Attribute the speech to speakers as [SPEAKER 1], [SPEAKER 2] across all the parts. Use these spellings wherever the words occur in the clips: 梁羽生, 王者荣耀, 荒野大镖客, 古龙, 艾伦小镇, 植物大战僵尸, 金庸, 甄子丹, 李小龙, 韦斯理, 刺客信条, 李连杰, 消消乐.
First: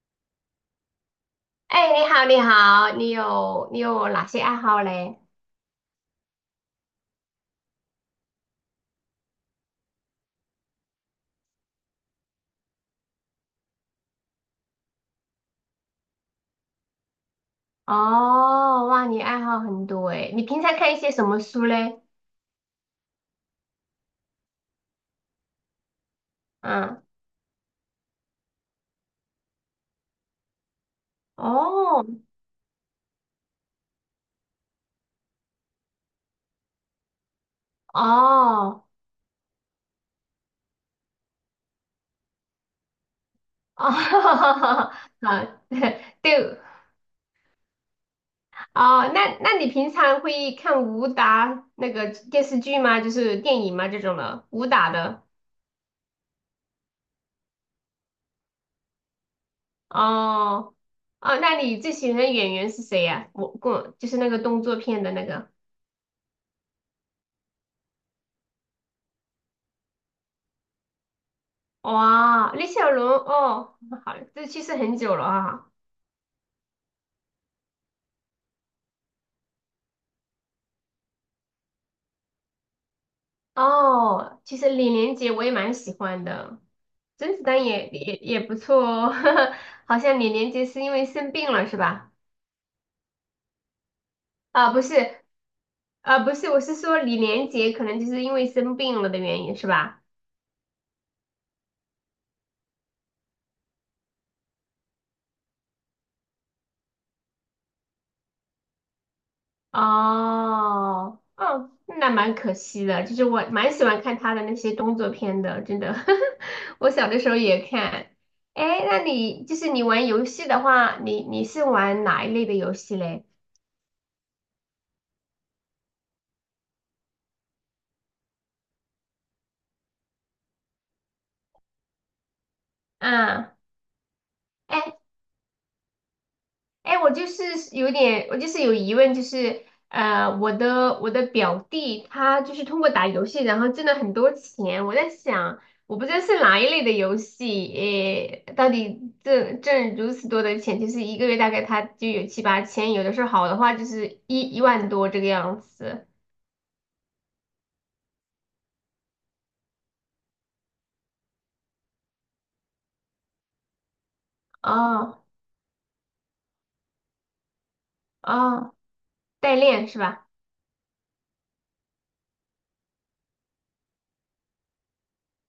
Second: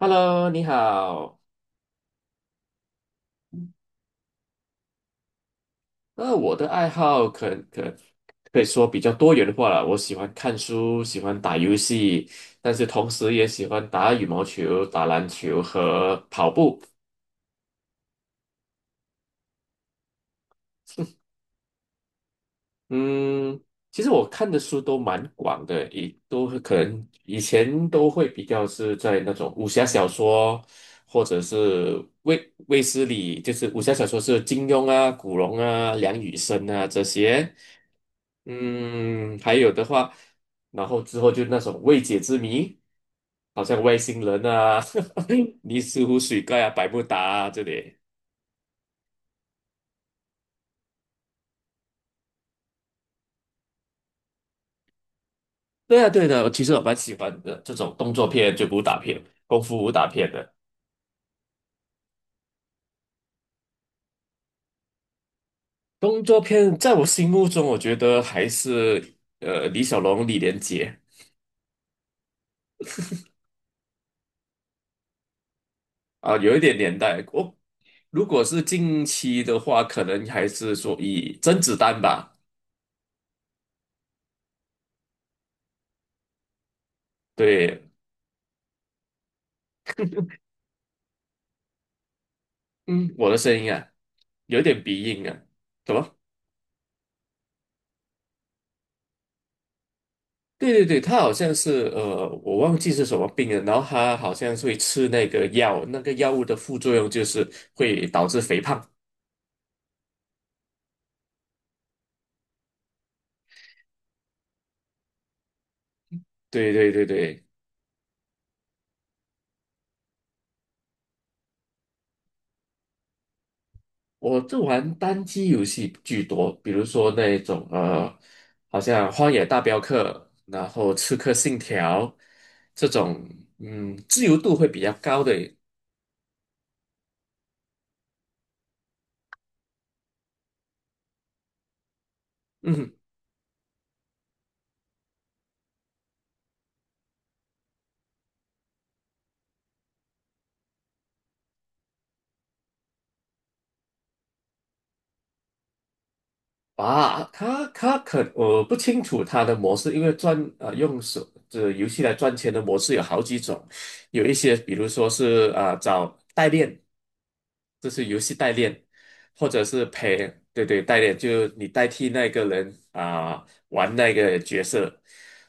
[SPEAKER 1] Hello，你好。
[SPEAKER 2] 哎，你好，你好，你有哪些爱好嘞？
[SPEAKER 1] 那我的爱好可以说比较多元化了。我喜欢看书，喜欢打游戏，但是同时也喜欢打羽毛球、打篮球和跑步。
[SPEAKER 2] 哦，哇，你爱好很多哎。你平常看一些什么书嘞？
[SPEAKER 1] 嗯，其实我看的书都蛮广的，也都可
[SPEAKER 2] 嗯，
[SPEAKER 1] 能以前都会比较是在那种武侠小说，或者是
[SPEAKER 2] 哦，
[SPEAKER 1] 卫斯理，就是武侠小说是金庸啊、古龙啊、梁羽生啊这些。
[SPEAKER 2] 哦，
[SPEAKER 1] 嗯，还有的话，然后之后就那种未解之谜，好像
[SPEAKER 2] 哦，
[SPEAKER 1] 外星人啊、
[SPEAKER 2] 好，
[SPEAKER 1] 尼斯湖水
[SPEAKER 2] 对。
[SPEAKER 1] 怪啊、百慕达啊这里。
[SPEAKER 2] 哦，那你平常会看武打那个电视剧吗？就是电影吗？这种的武打的？
[SPEAKER 1] 对啊，对的，我其实我蛮喜欢的这种动作片，就武打片、功夫武打片的。
[SPEAKER 2] 哦，哦，那你最喜欢的演员是谁呀、我就是那个动作片的那个。
[SPEAKER 1] 动作片在我心目中，我觉得还是李小龙、李连杰
[SPEAKER 2] 哇，李小龙哦，好，这去世很久了啊。
[SPEAKER 1] 啊，有一点年代。我、如果是近期的话，可能还是说以甄子丹吧。
[SPEAKER 2] 哦，其实李连杰我也蛮喜欢的，甄子丹也
[SPEAKER 1] 对，
[SPEAKER 2] 也也不错哦。好像李连杰是因为生病了是吧？
[SPEAKER 1] 嗯，我的声音啊，有一
[SPEAKER 2] 啊，
[SPEAKER 1] 点
[SPEAKER 2] 不
[SPEAKER 1] 鼻
[SPEAKER 2] 是。
[SPEAKER 1] 音啊，怎么？
[SPEAKER 2] 啊，不是，我是说李连杰可能就是因为生病了的原因是吧？
[SPEAKER 1] 对对对，他好像是，我忘记是什么病了，然后他好像是会吃那个药，那个药物的副作用就是会导致肥胖。
[SPEAKER 2] 哦，哦，那蛮可惜的。就是我蛮喜欢看他的那些动作片的，真的。
[SPEAKER 1] 对对
[SPEAKER 2] 我
[SPEAKER 1] 对
[SPEAKER 2] 小的时候
[SPEAKER 1] 对，
[SPEAKER 2] 也看。哎，那你就是你玩游戏的话，你是玩哪一类的游戏嘞？
[SPEAKER 1] 我就玩单机游戏居多，比如说那种，好像《荒野大镖客》，然后《刺客信条》这种，
[SPEAKER 2] 嗯，
[SPEAKER 1] 嗯，自由度会
[SPEAKER 2] 哎，
[SPEAKER 1] 比较高的。
[SPEAKER 2] 哎，我就是有疑问，就是我的表弟他就是通过
[SPEAKER 1] 嗯，
[SPEAKER 2] 打游戏，然后挣了很多钱。我在想，我不知道是哪一类的游戏，诶，到底挣如此多的钱，就是一个月大概他就有七八千，有的时候好的话就是一万多这个样子。
[SPEAKER 1] 啊，他可我不清楚他的模式，因为赚啊，用手这游戏来赚钱的模式有好几种，有一些比如说
[SPEAKER 2] 哦，
[SPEAKER 1] 是啊、找代练，这是游戏代
[SPEAKER 2] 哦，
[SPEAKER 1] 练，或
[SPEAKER 2] 代
[SPEAKER 1] 者是
[SPEAKER 2] 练是
[SPEAKER 1] 陪
[SPEAKER 2] 吧？
[SPEAKER 1] 对对代练，就你代替那个人啊、玩那个角色，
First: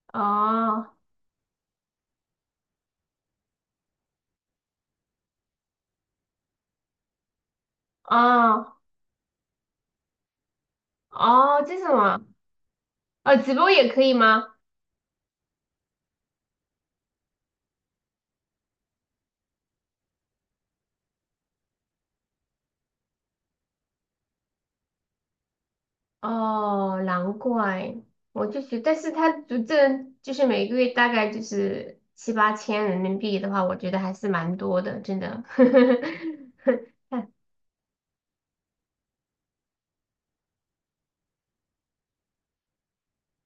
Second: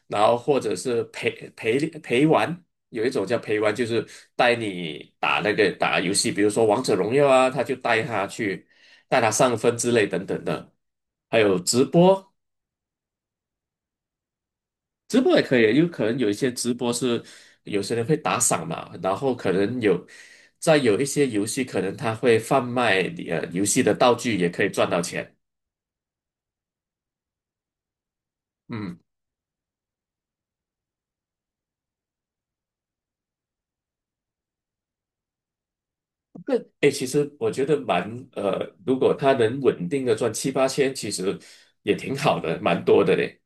[SPEAKER 1] 然后或者
[SPEAKER 2] 哦，
[SPEAKER 1] 是陪玩，有一种叫陪玩，就是带你打那个打游戏，比如说王者荣耀啊，他就带他去。
[SPEAKER 2] 哦，
[SPEAKER 1] 大他上分之类等等的，还有
[SPEAKER 2] 哦，这是
[SPEAKER 1] 直
[SPEAKER 2] 什么？
[SPEAKER 1] 播，
[SPEAKER 2] 哦，直播也可以吗？
[SPEAKER 1] 直播也可以，有可能有一些直播是有些人会打赏嘛，然后可能有在有一些游戏，可能他会贩卖游戏的道具，也可以赚到钱。
[SPEAKER 2] 哦，难怪，我就觉得，但
[SPEAKER 1] 嗯，
[SPEAKER 2] 是这就是每个月大概就是7、8千人民币的话，我觉得还是蛮多的，真的。
[SPEAKER 1] 这哎，其实我觉得蛮，如果他能稳定的赚七八千，其实也挺好的，蛮多的嘞。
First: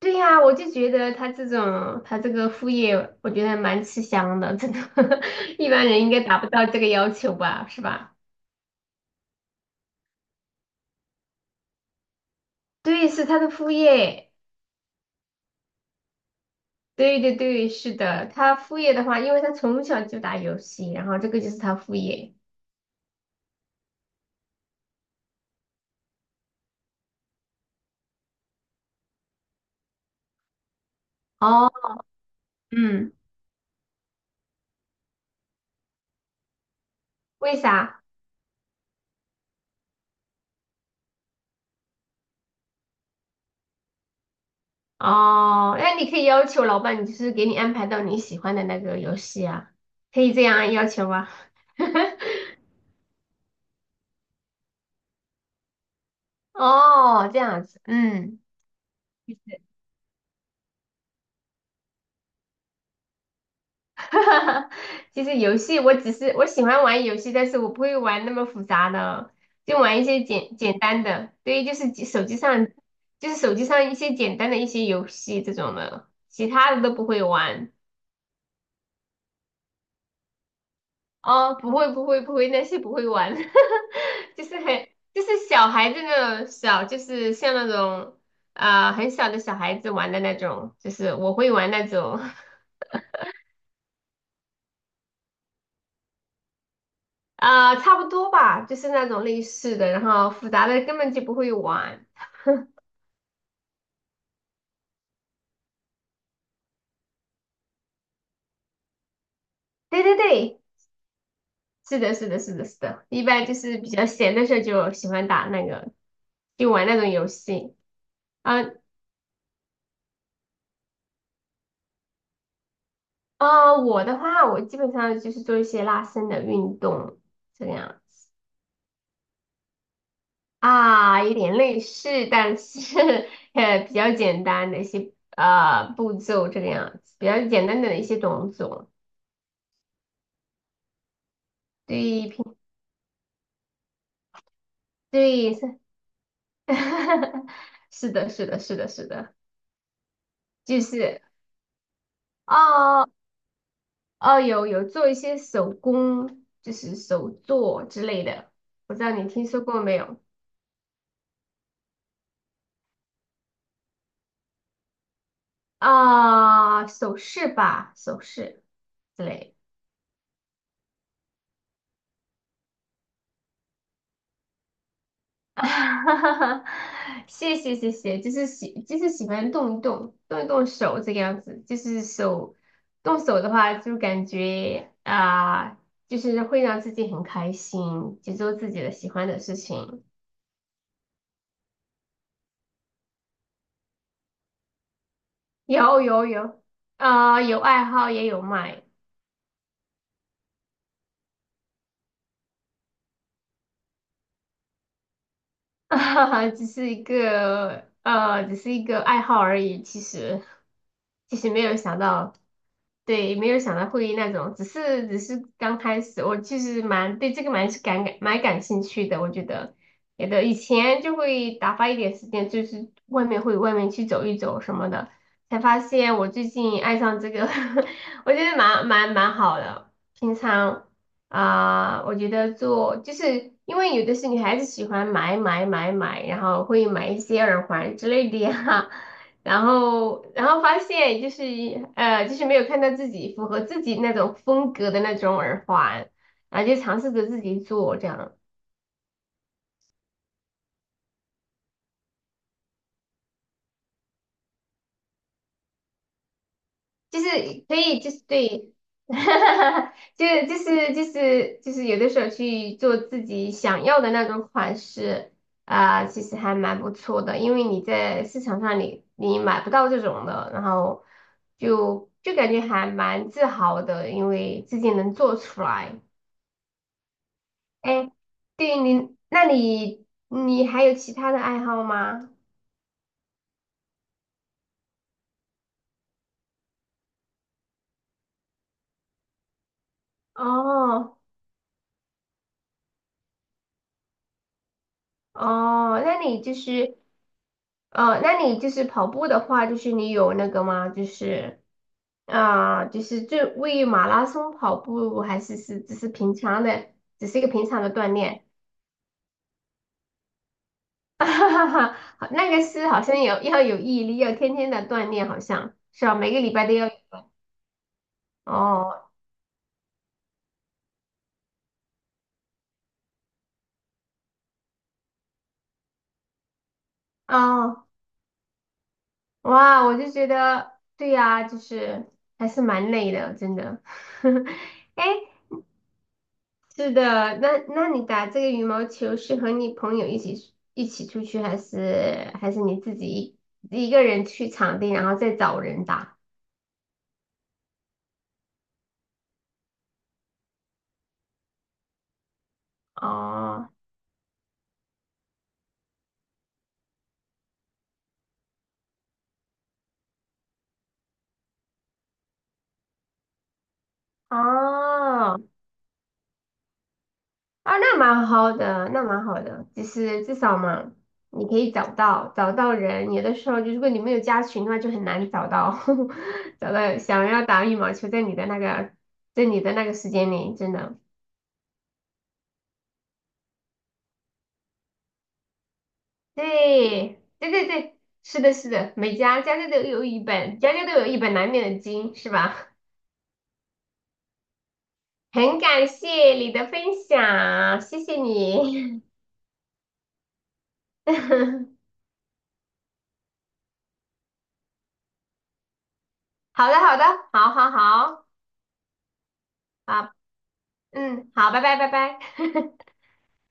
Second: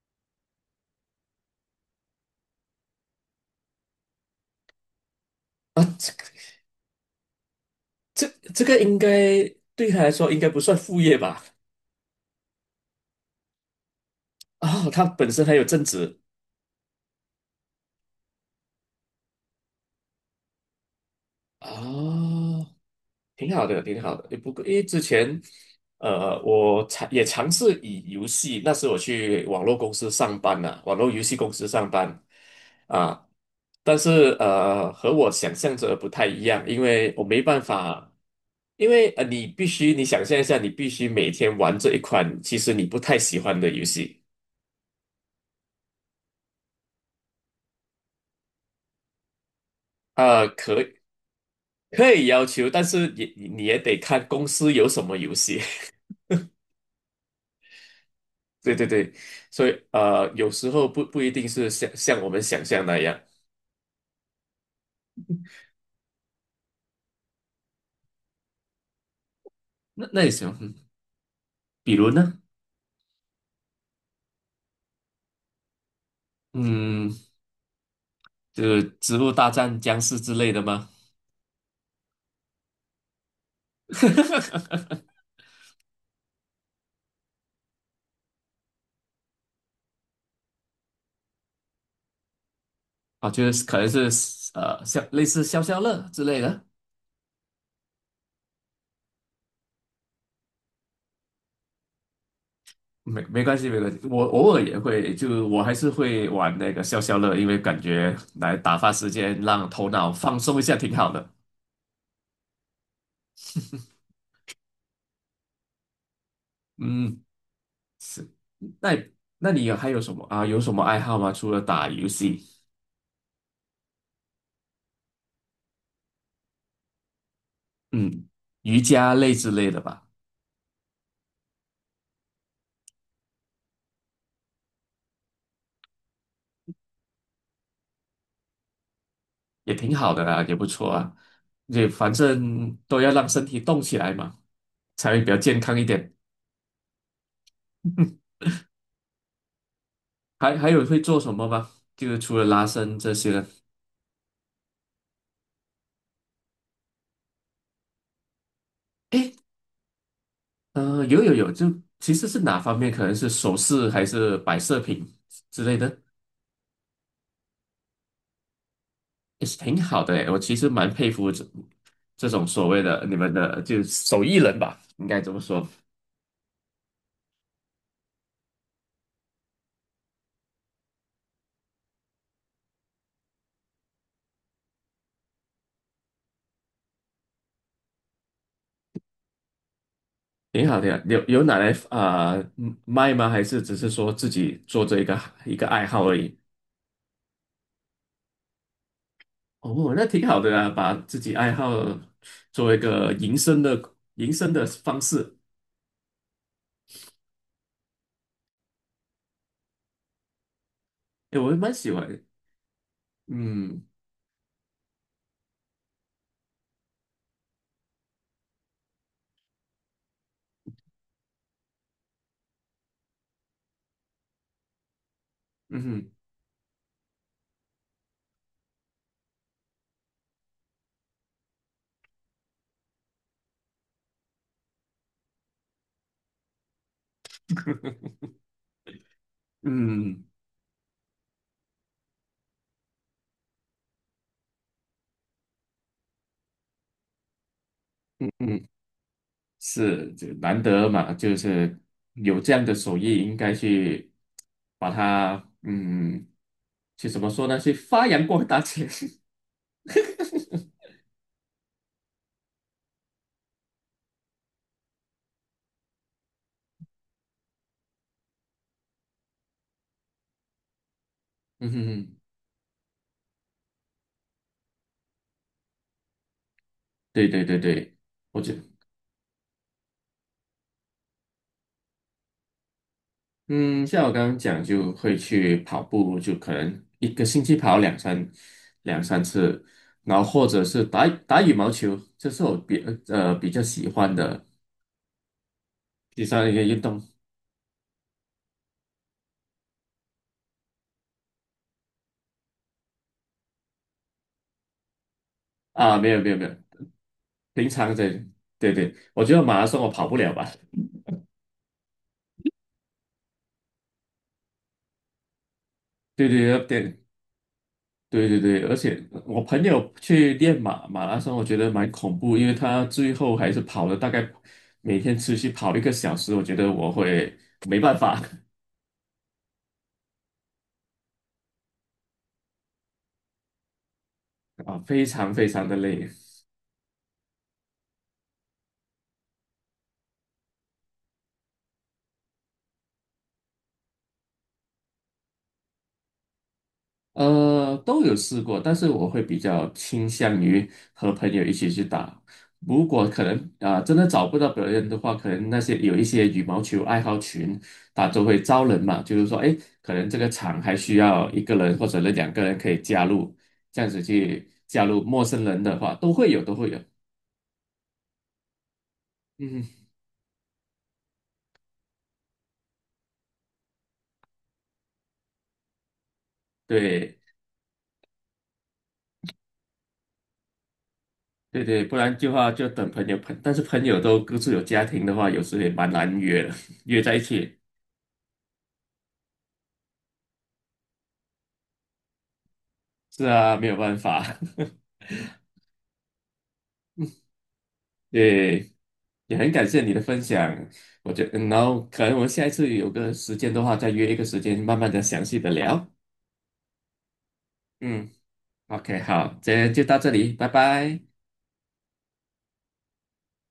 [SPEAKER 2] 对呀，我就觉得他这个副业，我觉得蛮吃香的，真的。一
[SPEAKER 1] 啊，
[SPEAKER 2] 般人应该达不到这个要求吧，是吧？
[SPEAKER 1] 这这个应该对他来说应该不算副业吧？
[SPEAKER 2] 对，是他的副业。
[SPEAKER 1] 啊，他本身还有正职。
[SPEAKER 2] 对，对，对，是的，他副业的话，因为他从小就打游戏，然后这个就是
[SPEAKER 1] 啊。
[SPEAKER 2] 他副业。
[SPEAKER 1] 挺好的，挺好的。不过因为之前，我尝也尝试以游戏，那时我去网络公司上班呐、网络游戏公司上
[SPEAKER 2] 哦，
[SPEAKER 1] 班
[SPEAKER 2] 嗯，
[SPEAKER 1] 啊，但是，和我想象着不太一样，因为我没
[SPEAKER 2] 为
[SPEAKER 1] 办
[SPEAKER 2] 啥？
[SPEAKER 1] 法，因为，你必须你想象一下，你必须每天玩这一款其实你不太喜欢的游戏
[SPEAKER 2] 哦，那你可以要求老板，就是给你安排到你喜欢的那个游戏啊，可以这
[SPEAKER 1] 啊，
[SPEAKER 2] 样要求吗？
[SPEAKER 1] 可以 要求，但是也你你也得看公司有什么游戏。
[SPEAKER 2] 哦，这样子，嗯。
[SPEAKER 1] 对对对，所以，有时候不不一定是像我们想象那样。
[SPEAKER 2] 其实游戏我只是我喜欢玩游戏，但是我不会玩那么复杂的，就玩一
[SPEAKER 1] 那那
[SPEAKER 2] 些
[SPEAKER 1] 也行，
[SPEAKER 2] 简
[SPEAKER 1] 嗯
[SPEAKER 2] 简单的，对，就是
[SPEAKER 1] 比如
[SPEAKER 2] 手机
[SPEAKER 1] 呢？
[SPEAKER 2] 上就是手机上一些简单的一些游戏这种的，其他的都不
[SPEAKER 1] 嗯，
[SPEAKER 2] 会玩。
[SPEAKER 1] 就是《植物大战僵尸》之类的吗？
[SPEAKER 2] 哦，不会，不会，不会，那些不会玩。就是很 就是小孩子那种小，就是像那种啊、很小的小孩子玩的那种，就是我会玩那种。
[SPEAKER 1] 啊，就是可能是，像类似消消乐之类的。
[SPEAKER 2] 啊、差不多吧，就是那种类似的，然后复杂的根本就不会玩。
[SPEAKER 1] 没没关系，没关系，我偶尔也会，就我还是会玩那个消消乐，因为感觉来打发时间，让头
[SPEAKER 2] 对，
[SPEAKER 1] 脑
[SPEAKER 2] 对，
[SPEAKER 1] 放松
[SPEAKER 2] 对，
[SPEAKER 1] 一下，挺好的。
[SPEAKER 2] 是的，是的，是的，是的，一般就是比较闲的时候就喜欢打那个，就玩那种
[SPEAKER 1] 嗯，
[SPEAKER 2] 游戏啊。
[SPEAKER 1] 那那你有还有什么啊？有什么爱好吗？除了打游戏？
[SPEAKER 2] 啊、我的话，我基本上就是做一些拉伸的运动这样
[SPEAKER 1] 嗯，
[SPEAKER 2] 子。
[SPEAKER 1] 瑜伽类之类的吧，
[SPEAKER 2] 啊，有点类似，但是比较简单的一些步骤这个样子，比较简单的一些动作。
[SPEAKER 1] 也挺好的啊，也不错啊，也反
[SPEAKER 2] 对，
[SPEAKER 1] 正都要让身体动起来嘛，才会比较
[SPEAKER 2] 对
[SPEAKER 1] 健
[SPEAKER 2] 是。
[SPEAKER 1] 康一点。
[SPEAKER 2] 是的，是的，是的，是的。
[SPEAKER 1] 还还
[SPEAKER 2] 就
[SPEAKER 1] 有会做
[SPEAKER 2] 是，
[SPEAKER 1] 什么吗？就是除了拉伸
[SPEAKER 2] 哦，
[SPEAKER 1] 这些呢？
[SPEAKER 2] 哦，有做一些手工，就是手作之类的，不知道你听说过没有？
[SPEAKER 1] 有有有，就其实是哪方面？可能是首饰还是摆设品之类的，
[SPEAKER 2] 啊、首饰吧，首饰之
[SPEAKER 1] 也
[SPEAKER 2] 类
[SPEAKER 1] 是
[SPEAKER 2] 的。
[SPEAKER 1] 挺好的诶。我其实蛮佩服这种所谓的你们的就手艺人吧，应该这么 说。
[SPEAKER 2] 哈哈哈，谢谢，就是喜欢动一动手这个样子，就是动手的话，就感觉啊、就是会让自己很开心，去做自己的喜欢的事情。
[SPEAKER 1] 挺好，挺好。有有拿来啊、嗯卖吗？还是只是说自己做这一个一个爱
[SPEAKER 2] 有，
[SPEAKER 1] 好而
[SPEAKER 2] 有，
[SPEAKER 1] 已？
[SPEAKER 2] 有。啊、有爱好也有卖。
[SPEAKER 1] 哦，那挺好的啊，把自己爱好作为一个营生的方式，
[SPEAKER 2] 啊，只是一个爱好而已。其实，其
[SPEAKER 1] 哎，我
[SPEAKER 2] 实
[SPEAKER 1] 也
[SPEAKER 2] 没
[SPEAKER 1] 蛮
[SPEAKER 2] 有
[SPEAKER 1] 喜
[SPEAKER 2] 想
[SPEAKER 1] 欢的。
[SPEAKER 2] 到。对，没有想
[SPEAKER 1] 嗯
[SPEAKER 2] 到会那种，只是刚开始，我其实蛮对这个蛮是蛮感兴趣的。我觉得，觉的以前就会打发一点时间，就是外面去走一走什么的，才发
[SPEAKER 1] 嗯哼
[SPEAKER 2] 现我最近爱上这个。我觉得蛮好的。平常。啊、我觉得就是因为有的是女孩子喜欢买买买买，然后会买一些耳环之类的呀。然
[SPEAKER 1] 嗯
[SPEAKER 2] 后然后发现就是就是没有看到自己符合自己那种风格的那种耳环，然后就尝试着自己做这
[SPEAKER 1] 嗯，
[SPEAKER 2] 样。
[SPEAKER 1] 嗯是，这难得嘛，就是有这样的手艺，应该去把它嗯，去怎
[SPEAKER 2] 就
[SPEAKER 1] 么
[SPEAKER 2] 是
[SPEAKER 1] 说呢？去
[SPEAKER 2] 可以，
[SPEAKER 1] 发
[SPEAKER 2] 就是
[SPEAKER 1] 扬光大
[SPEAKER 2] 对。
[SPEAKER 1] 去。
[SPEAKER 2] 就是有的时候去做自己想要的那种款式啊、其实还蛮不错的，因为你在市场上你买不到这种的，然后
[SPEAKER 1] 嗯哼嗯
[SPEAKER 2] 就
[SPEAKER 1] 哼，
[SPEAKER 2] 就感觉还蛮自豪的，因为自己能做出来。
[SPEAKER 1] 对对对对。
[SPEAKER 2] 哎，
[SPEAKER 1] 我觉得。
[SPEAKER 2] 对你，那你还有其他的爱好吗？
[SPEAKER 1] 嗯，像我刚刚讲，就会去跑步，就可能一个星期跑两三次，然后或者是打
[SPEAKER 2] 哦，
[SPEAKER 1] 打羽毛球，这是我比比较喜欢的
[SPEAKER 2] 哦，那
[SPEAKER 1] 第
[SPEAKER 2] 你
[SPEAKER 1] 三一
[SPEAKER 2] 就
[SPEAKER 1] 个运
[SPEAKER 2] 是。
[SPEAKER 1] 动
[SPEAKER 2] 那你就是跑步的话，就是你有那个吗？就是啊、就是为马拉松跑步，还是只
[SPEAKER 1] 啊。
[SPEAKER 2] 是
[SPEAKER 1] 没有没
[SPEAKER 2] 平
[SPEAKER 1] 有没有，
[SPEAKER 2] 常的，只是一个平
[SPEAKER 1] 平
[SPEAKER 2] 常的
[SPEAKER 1] 常在
[SPEAKER 2] 锻炼？
[SPEAKER 1] 对对，我觉得马拉松我跑不了吧？
[SPEAKER 2] 哈哈哈，好，那个好像要有毅力，要天天的锻炼，好像是吧？
[SPEAKER 1] 对
[SPEAKER 2] 每个礼
[SPEAKER 1] 对
[SPEAKER 2] 拜都要。
[SPEAKER 1] 对对对对对，而
[SPEAKER 2] 哦，
[SPEAKER 1] 且我朋友去练马拉松，我觉得蛮恐怖，因为他最后还是跑了大概每天持续跑1个小时，我觉得我会没
[SPEAKER 2] 哦，
[SPEAKER 1] 办法。
[SPEAKER 2] 哇，我就觉得对呀、就是还是蛮累的，真的。
[SPEAKER 1] 啊，非
[SPEAKER 2] 哎，
[SPEAKER 1] 常非常的累，
[SPEAKER 2] 是的，那你打这个羽毛球是和你朋友一起出去，还是你自己一个人去场地，然后再找人打？
[SPEAKER 1] 都有试过，但是我会比较倾向于和朋友一起去打。如果可能
[SPEAKER 2] 哦，
[SPEAKER 1] 啊、真的找不到别人的话，可能那些有一些羽毛球爱好群，他都会招人嘛，就是说，哎，可能这个场还需要一个人或者2个人可以加入，这样子去加入陌
[SPEAKER 2] 哦，
[SPEAKER 1] 生人的话，都会有，都会有。
[SPEAKER 2] 啊，那蛮好的，那蛮好
[SPEAKER 1] 嗯，
[SPEAKER 2] 的，就是至少嘛，你可以找到人。有的时候，就如果你没有加群的话，就很难找到
[SPEAKER 1] 对
[SPEAKER 2] 想要打羽毛球在你的那个时间里，真的。
[SPEAKER 1] 对对，不然的话就等朋友朋，但是朋友都各自有家庭的话，有时也蛮难约的，约在一
[SPEAKER 2] 对，对，
[SPEAKER 1] 起。
[SPEAKER 2] 对，对，是的，是的，家家都有一本，家家都有一本难念的经，是吧？
[SPEAKER 1] 是啊，没有办法。
[SPEAKER 2] 很感谢你的分享，谢 谢
[SPEAKER 1] 对，
[SPEAKER 2] 你。
[SPEAKER 1] 也很感谢你的分享。我觉得，嗯然后 可能我们下一次有个时间的话，再约一个时间，慢慢的详细的聊。
[SPEAKER 2] 好的，好的，好，好，
[SPEAKER 1] 嗯
[SPEAKER 2] 好，
[SPEAKER 1] ，OK，好，今天就到这
[SPEAKER 2] 好，
[SPEAKER 1] 里，拜拜。
[SPEAKER 2] 嗯，好，拜拜，拜拜。